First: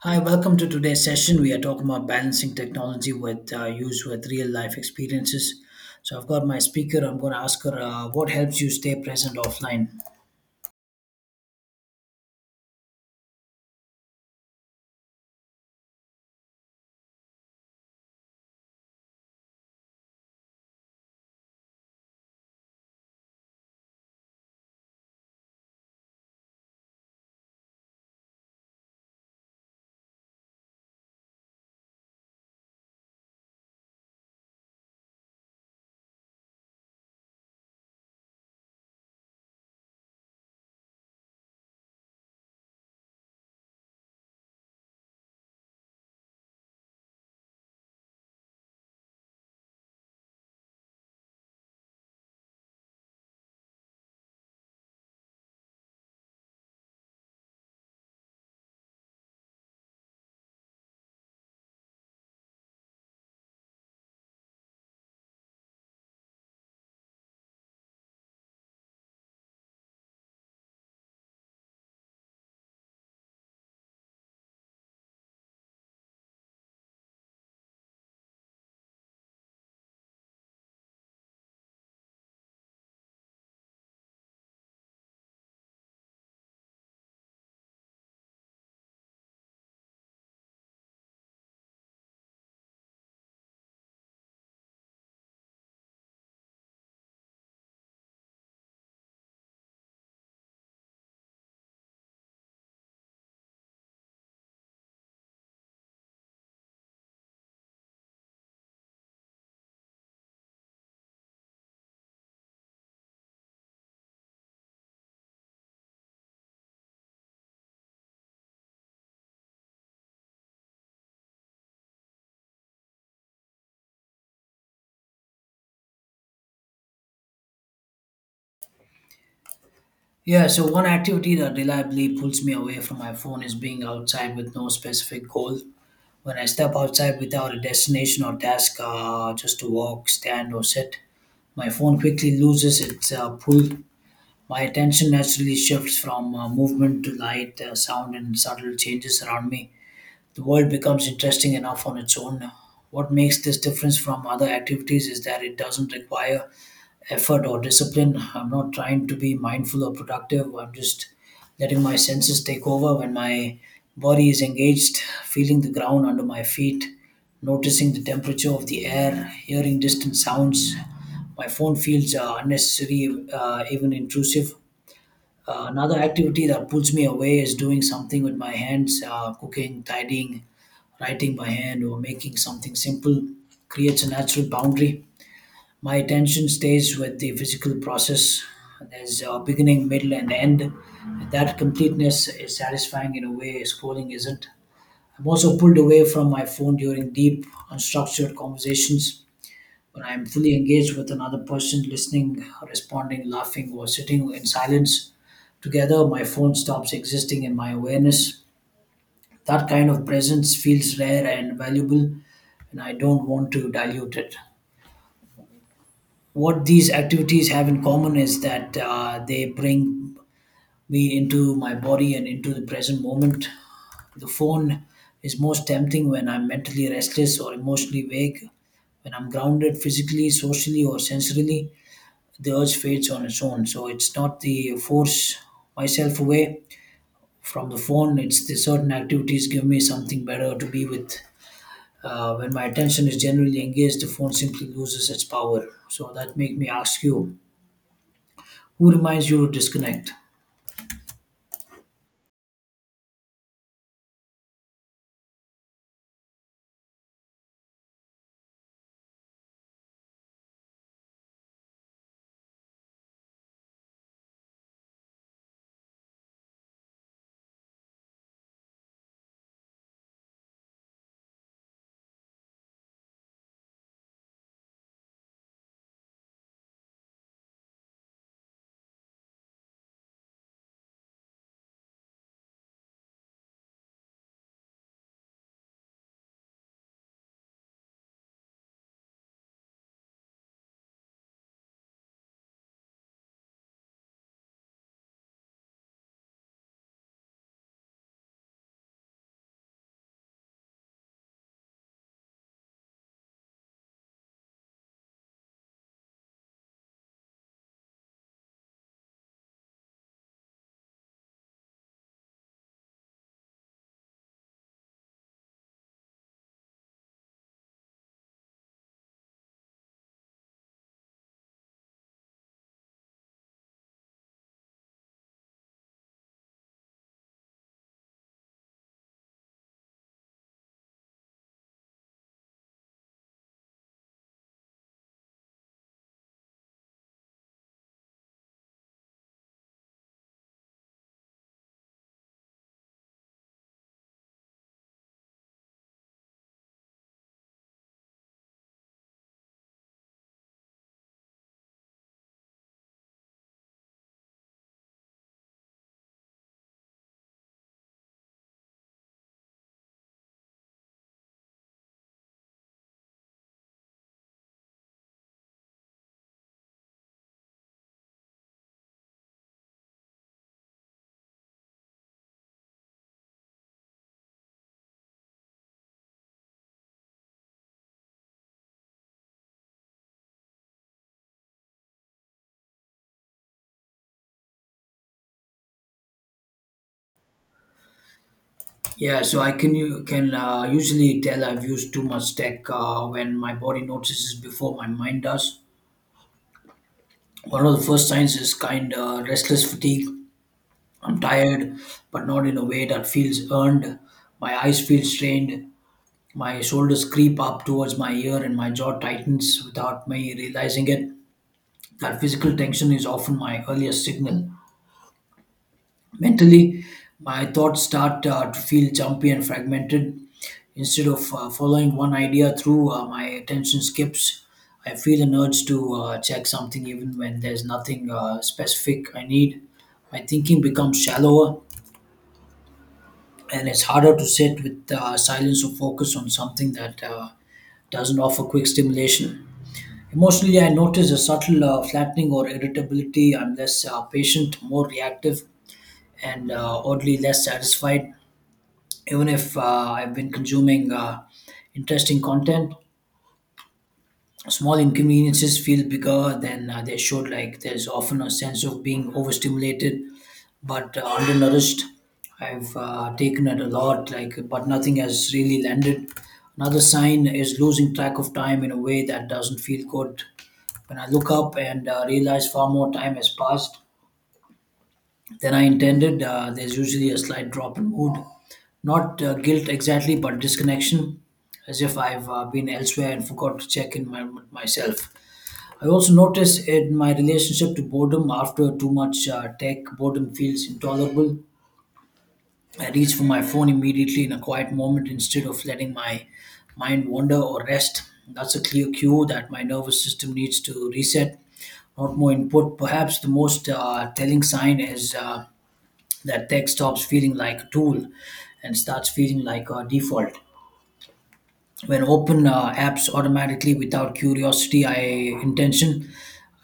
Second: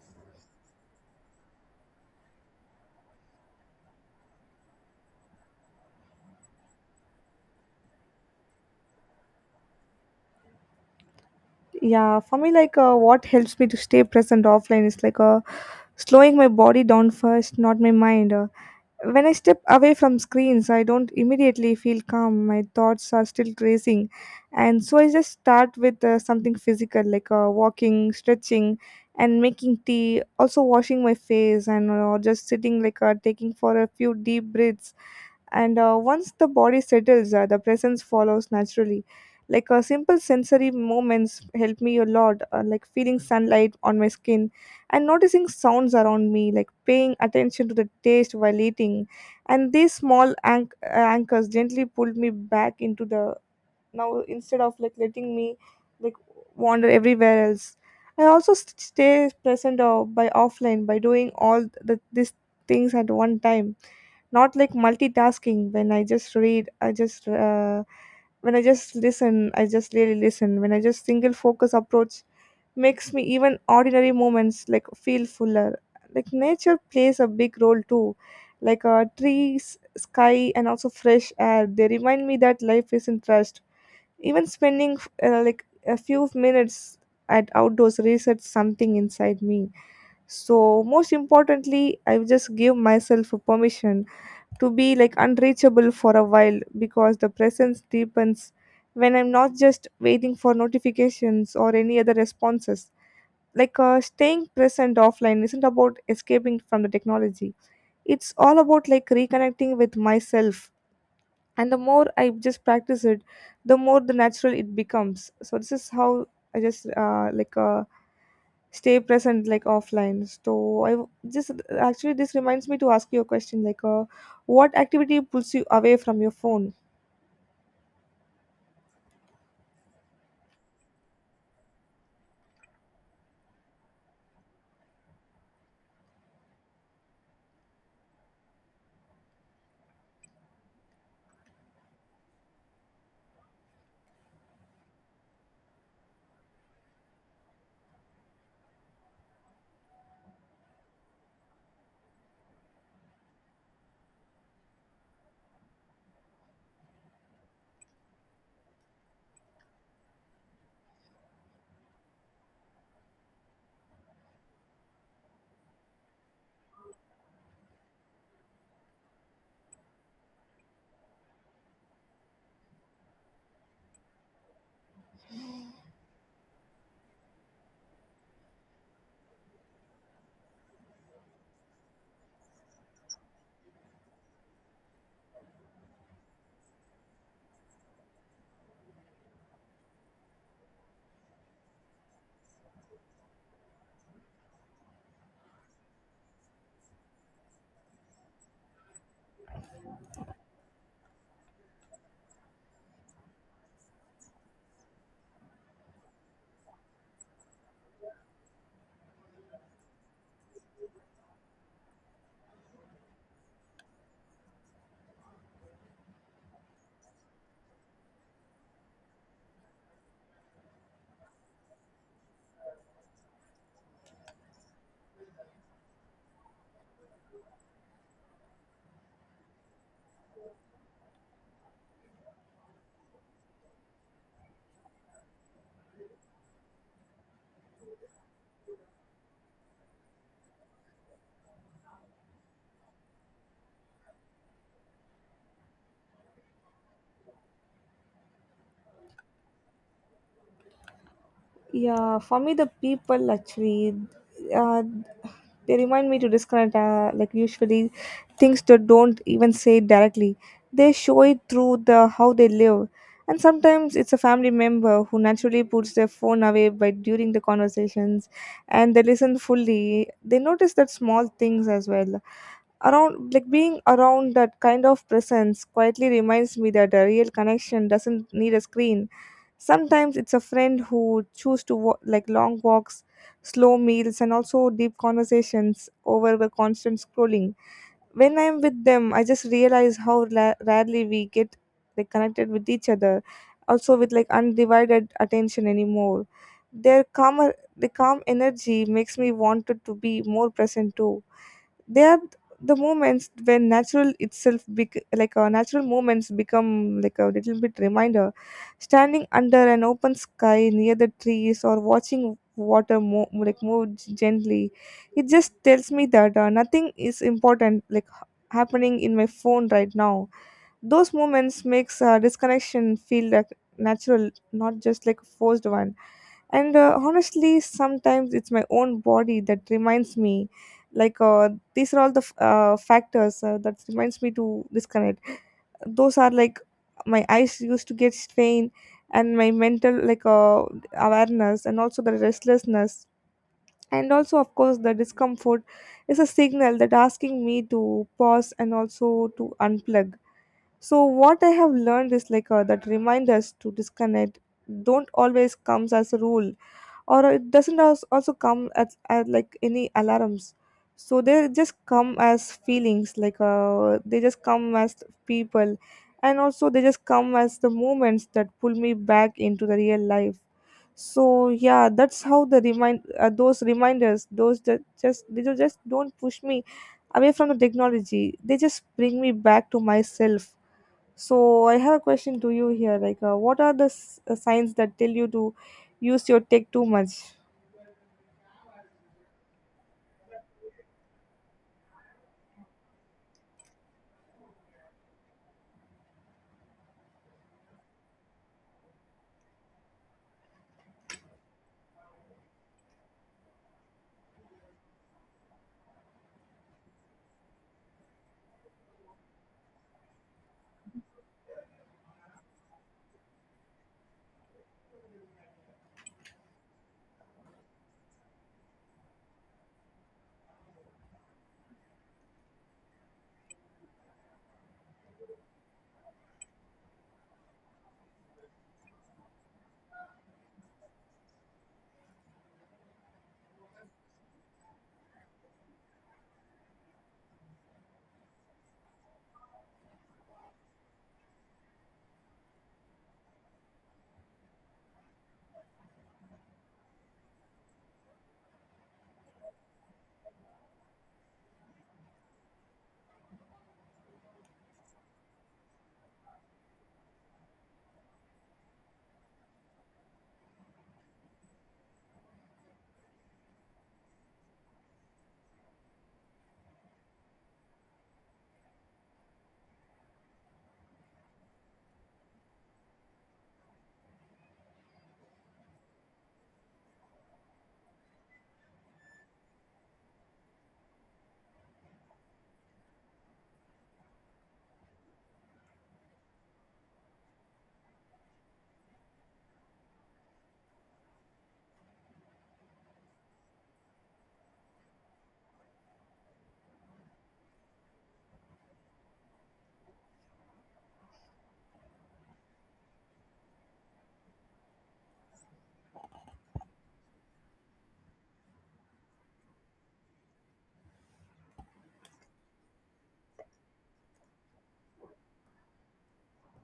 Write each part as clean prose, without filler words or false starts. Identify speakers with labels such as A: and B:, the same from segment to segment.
A: Hi, welcome to today's session. We are talking about balancing technology with use with real life experiences. So I've got my speaker. I'm going to ask her what helps you stay present offline.
B: Yeah, for me, like what helps me to stay present offline is slowing my body down first, not my mind. When I step away from screens, I don't immediately feel calm, my thoughts are still racing. And so I just start with something physical, like walking, stretching and making tea, also washing my face, and just sitting, like taking for a few deep breaths. And once the body settles, the presence follows naturally. Like simple sensory moments help me a lot, like feeling sunlight on my skin and noticing sounds around me, like paying attention to the taste while eating. And these small anchors gently pulled me back into the now, instead of like letting me like wander everywhere else. I also stay present by offline by doing all these things at one time, not like multitasking. When I just read, I just when I just listen, I just really listen. When I just single focus approach makes me even ordinary moments like feel fuller. Like nature plays a big role too, like trees, sky and also fresh air, they remind me that life isn't rushed. Even spending like a few minutes at outdoors resets something inside me. So most importantly, I just give myself a permission to be like unreachable for a while, because the presence deepens when I'm not just waiting for notifications or any other responses. Like staying present offline isn't about escaping from the technology. It's all about like reconnecting with myself. And the more I just practice it, the more the natural it becomes. So this is how I just stay present like offline. So this, actually this reminds me to ask you a question, like what activity pulls you away from your phone?
A: Yeah, so one activity that reliably pulls me away from my phone is being outside with no specific goal. When I step outside without a destination or task, just to walk, stand, or sit, my phone quickly loses its pull. My attention naturally shifts from movement to light, sound, and subtle changes around me. The world becomes interesting enough on its own. What makes this difference from other activities is that it doesn't require effort or discipline. I'm not trying to be mindful or productive. I'm just letting my senses take over when my body is engaged, feeling the ground under my feet, noticing the temperature of the air, hearing distant sounds. My phone feels unnecessary, even intrusive. Another activity that pulls me away is doing something with my hands, cooking, tidying, writing by hand, or making something simple. Creates a natural boundary. My attention stays with the physical process. There's a beginning, middle, and end. That completeness is satisfying in a way scrolling isn't. I'm also pulled away from my phone during deep, unstructured conversations when I am fully engaged with another person, listening, responding, laughing, or sitting in silence together, my phone stops existing in my awareness. That kind of presence feels rare and valuable, and I don't want to dilute it. What these activities have in common is that they bring me into my body and into the present moment. The phone is most tempting when I'm mentally restless or emotionally vague, when I'm grounded physically, socially, or sensorily. The urge fades on its own. So it's not the force myself away from the phone. It's the certain activities give me something better to be with. When my attention is generally engaged, the phone simply loses its power. So that make me ask you, who reminds you to disconnect?
B: Yeah, for me, the people actually uh, they remind me to disconnect, like usually things that don't even say it directly, they show it through the how they live. And sometimes it's a family member who naturally puts their phone away by during the conversations, and they listen fully, they notice that small things as well around. Like being around that kind of presence quietly reminds me that a real connection doesn't need a screen. Sometimes it's a friend who choose to like long walks, slow meals and also deep conversations over the constant scrolling. When I'm with them, I just realize how rarely we get like connected with each other, also with like undivided attention anymore. Their calmer, the calm energy makes me wanted to be more present too. they are th- the moments when natural itself natural moments become like a little bit reminder. Standing under an open sky near the trees, or watching water like gently, it just tells me that nothing is important like happening in my phone right now. Those moments makes disconnection feel like natural, not just like a forced one. And honestly, sometimes it's my own body that reminds me, like these are all the factors that reminds me to disconnect. Those are like, my eyes used to get strained, and my mental awareness and also the restlessness, and also of course the discomfort is a signal that asking me to pause and also to unplug. So what I have learned is that reminders to disconnect don't always comes as a rule, or it doesn't also come as like any alarms. So they just come as feelings, like they just come as people, and also they just come as the moments that pull me back into the real life. So yeah, that's how the remind those reminders, those that just they do just don't push me away from the technology, they just bring me back to myself. So I have a question to you here, like what are the signs that tell you to use your tech too much?
A: Yeah, so I can you can usually tell I've used too much tech when my body notices before my mind does. One of the first signs is kind of restless fatigue. I'm tired, but not in a way that feels earned. My eyes feel strained. My shoulders creep up towards my ear and my jaw tightens without me realizing it. That physical tension is often my earliest signal. Mentally, my thoughts start to feel jumpy and fragmented. Instead of following one idea through, my attention skips. I feel an urge to check something even when there's nothing specific I need. My thinking becomes shallower and it's harder to sit with silence or focus on something that doesn't offer quick stimulation. Emotionally, I notice a subtle flattening or irritability. I'm less patient, more reactive, and oddly less satisfied, even if I've been consuming interesting content. Small inconveniences feel bigger than they should, like, there's often a sense of being overstimulated but undernourished. I've taken it a lot, like, but nothing has really landed. Another sign is losing track of time in a way that doesn't feel good. When I look up and realize far more time has passed than I intended, there's usually a slight drop in mood. Not guilt exactly, but disconnection, as if I've been elsewhere and forgot to check in myself. I also notice in my relationship to boredom after too much tech, boredom feels intolerable. I reach for my phone immediately in a quiet moment instead of letting my mind wander or rest. That's a clear cue that my nervous system needs to reset, not more input. Perhaps the most telling sign is that tech stops feeling like a tool and starts feeling like a default. When open apps automatically without curiosity, I intention,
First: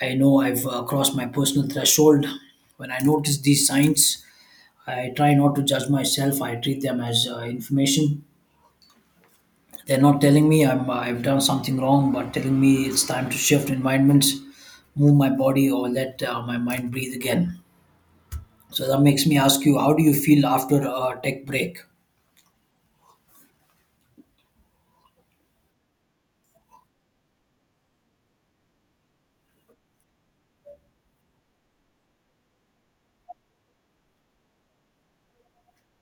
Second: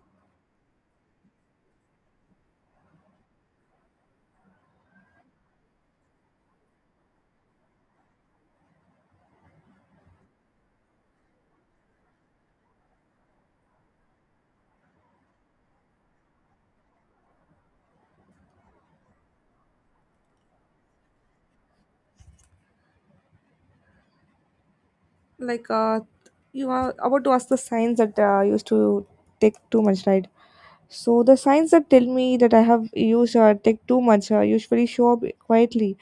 A: I know I've crossed my personal threshold. When I notice these signs, I try not to judge myself. I treat them as information. They're not telling me I've done something wrong, but telling me it's time to shift environments, move my body, or let my mind breathe again. So that makes me ask you, how do you feel after a tech break?
B: Like you are about to ask the signs that I used to take too much, right? So the signs that tell me that I have used or take too much usually show up quietly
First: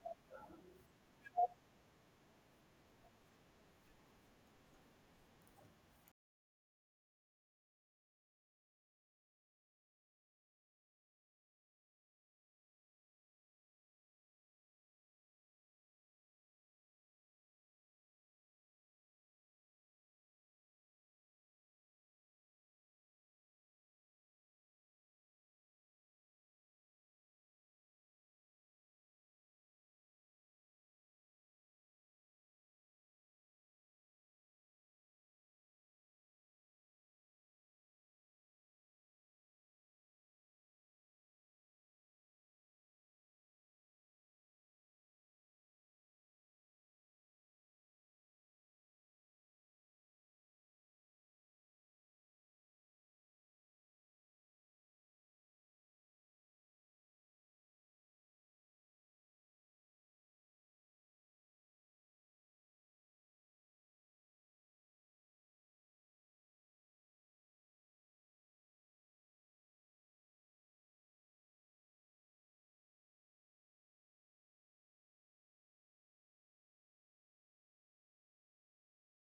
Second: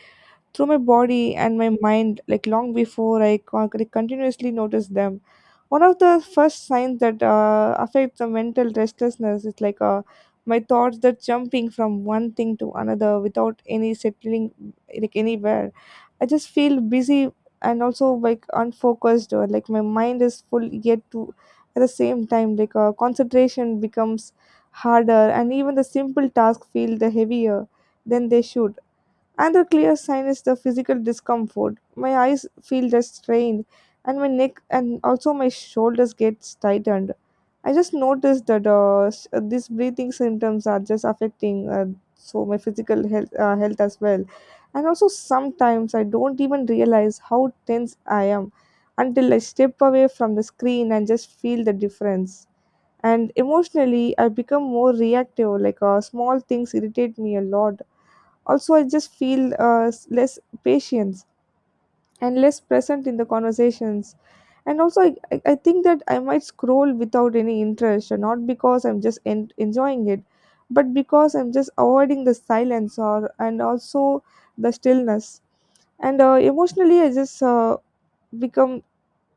B: through my body and my mind, like long before I like, continuously notice them. One of the first signs that affects the mental restlessness is my thoughts that jumping from one thing to another without any settling like anywhere. I just feel busy and also like unfocused, or like my mind is full yet to at the same time. Concentration becomes harder, and even the simple tasks feel the heavier than they should. Another clear sign is the physical discomfort. My eyes feel just strained, and my neck and also my shoulders gets tightened. I just noticed that these breathing symptoms are just affecting so my physical health as well. And also sometimes I don't even realize how tense I am until I step away from the screen and just feel the difference. And emotionally, I become more reactive. Like small things irritate me a lot. Also, I just feel less patience and less present in the conversations. And also, I think that I might scroll without any interest, and not because I'm just enjoying it, but because I'm just avoiding the silence or and also the stillness. And emotionally, I just become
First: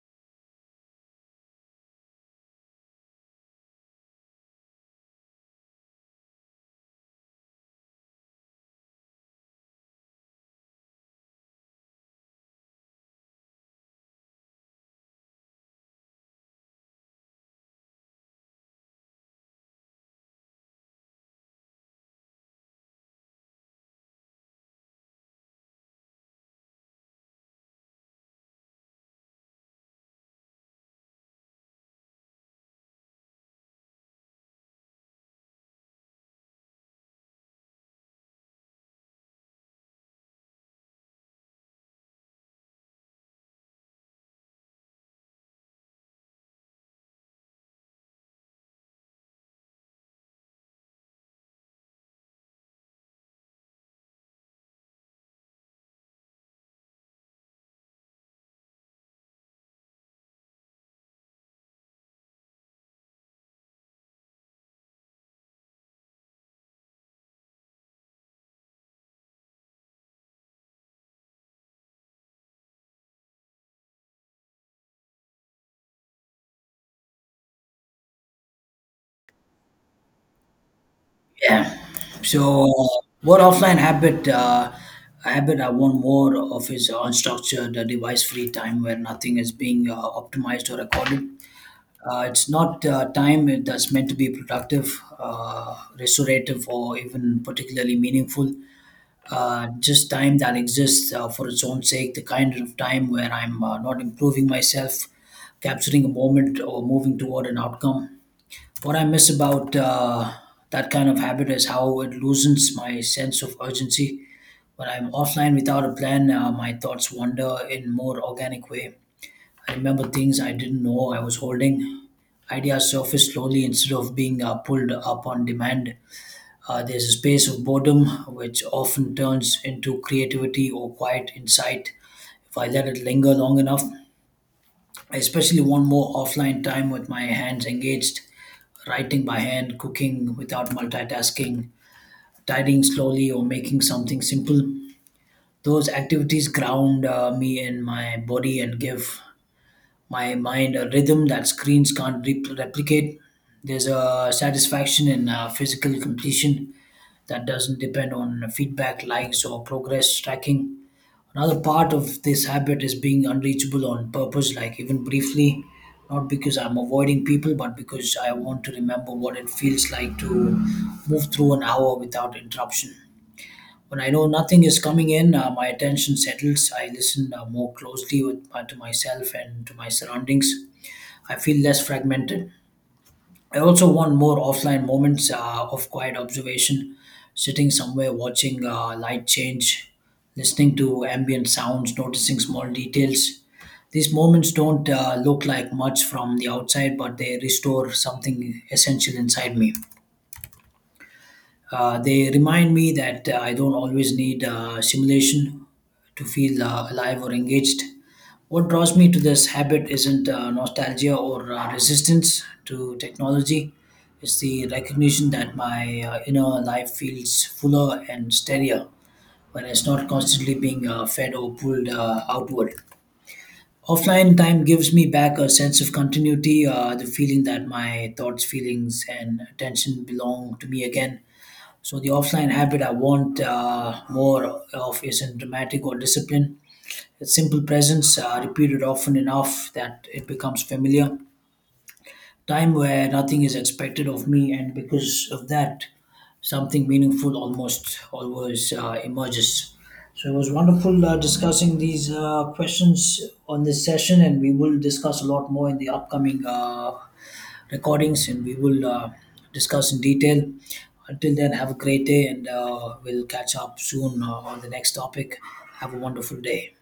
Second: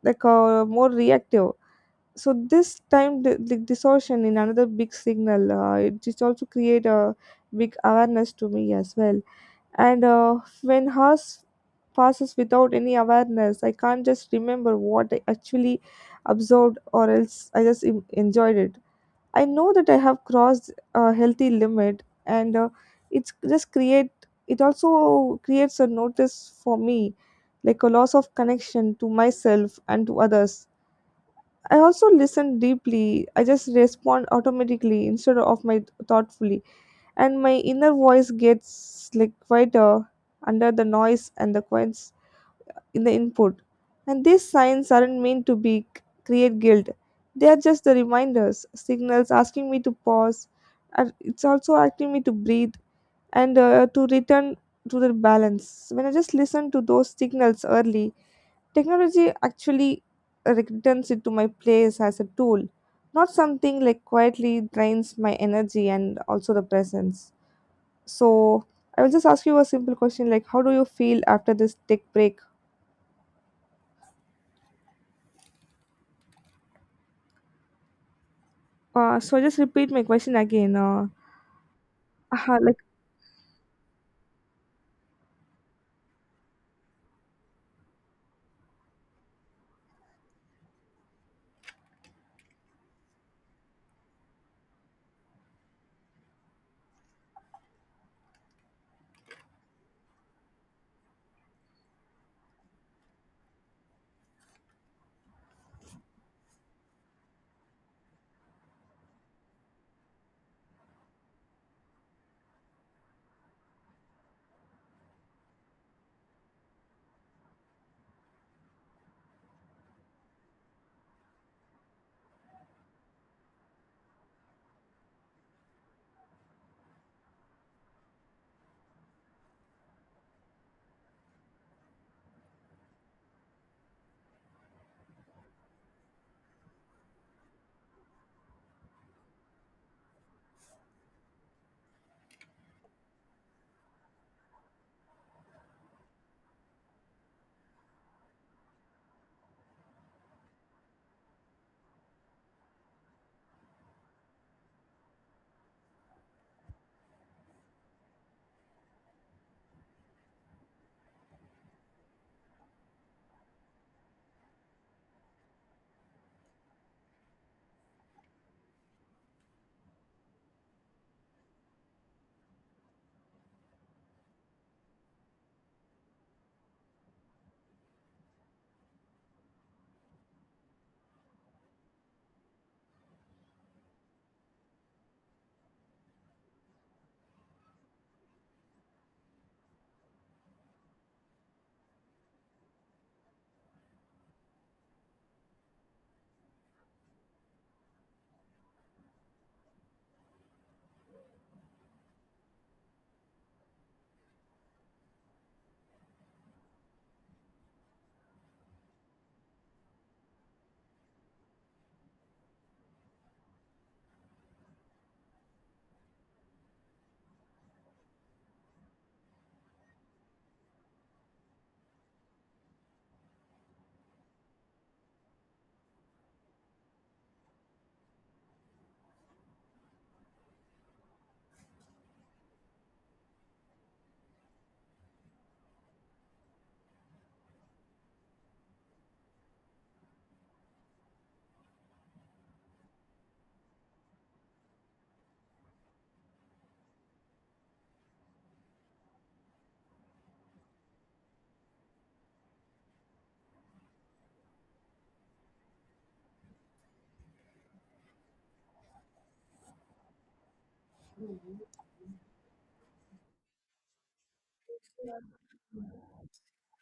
B: more reactive. So this time the distortion in another big signal, it just also create a big awareness to me as well. And when hours passes without any awareness, I can't just remember what I actually absorbed, or else I just enjoyed it. I know that I have crossed a healthy limit, and it's just create, it also creates a notice for me, like a loss of connection to myself and to others. I also listen deeply, I just respond automatically instead of my thoughtfully, and my inner voice gets like quieter under the noise and the coins in the input. And these signs aren't meant to be create guilt, they are just the reminders signals asking me to pause, and it's also asking me to breathe, and to return to the balance. When I just listen to those signals early, technology actually returns it to my place as a tool, not something like quietly drains my energy and also the presence. So I will just ask you a simple question, like, how do you feel after this tech break? So just repeat my question again.
A: Yeah. So,
B: Like
A: what offline habit? A habit I want more of is unstructured, device-free time where nothing is being optimized or recorded. It's not time that's meant to be productive, restorative, or even particularly meaningful. Just time that exists for its own sake, the kind of time where I'm not improving myself, capturing a moment, or moving toward an outcome. What I miss about that kind of habit is how it loosens my sense of urgency. When I'm offline without a plan, my thoughts wander in more organic way. I remember things I didn't know I was holding. Ideas surface slowly instead of being pulled up on demand. There's a space of boredom which often turns into creativity or quiet insight if I let it linger long enough. I especially want more offline time with my hands engaged, writing by hand, cooking without multitasking, tidying slowly, or making something simple. Those activities ground me in my body and give my mind a rhythm that screens can't replicate. There's a satisfaction in physical completion that doesn't depend on feedback, likes, or progress tracking. Another part of this habit is being unreachable on purpose, like even briefly, not because I'm avoiding people, but because I want to remember what it feels like to move through an hour without interruption. When I know nothing is coming in, my attention settles. I listen more closely to myself and to my surroundings. I feel less fragmented. I also want more offline moments of quiet observation, sitting somewhere watching light change, listening to ambient sounds, noticing small details. These moments don't look like much from the outside, but they restore something essential inside me. They remind me that I don't always need simulation to feel alive or engaged. What draws me to this habit isn't nostalgia or resistance to technology. It's the recognition that my inner life feels fuller and steadier when it's not constantly being fed or pulled outward. Offline time gives me back a sense of continuity, the feeling that my thoughts, feelings, and attention belong to me again. So the offline habit I want more of isn't dramatic or discipline. It's simple presence, repeated often enough that it becomes familiar time where nothing is expected of me, and because of that, something meaningful almost always emerges. So it was wonderful discussing these questions on this session, and we will discuss a lot more in the upcoming recordings, and we will discuss in detail. Until then, have a great day, and we'll catch up soon on the next topic. Have a wonderful day.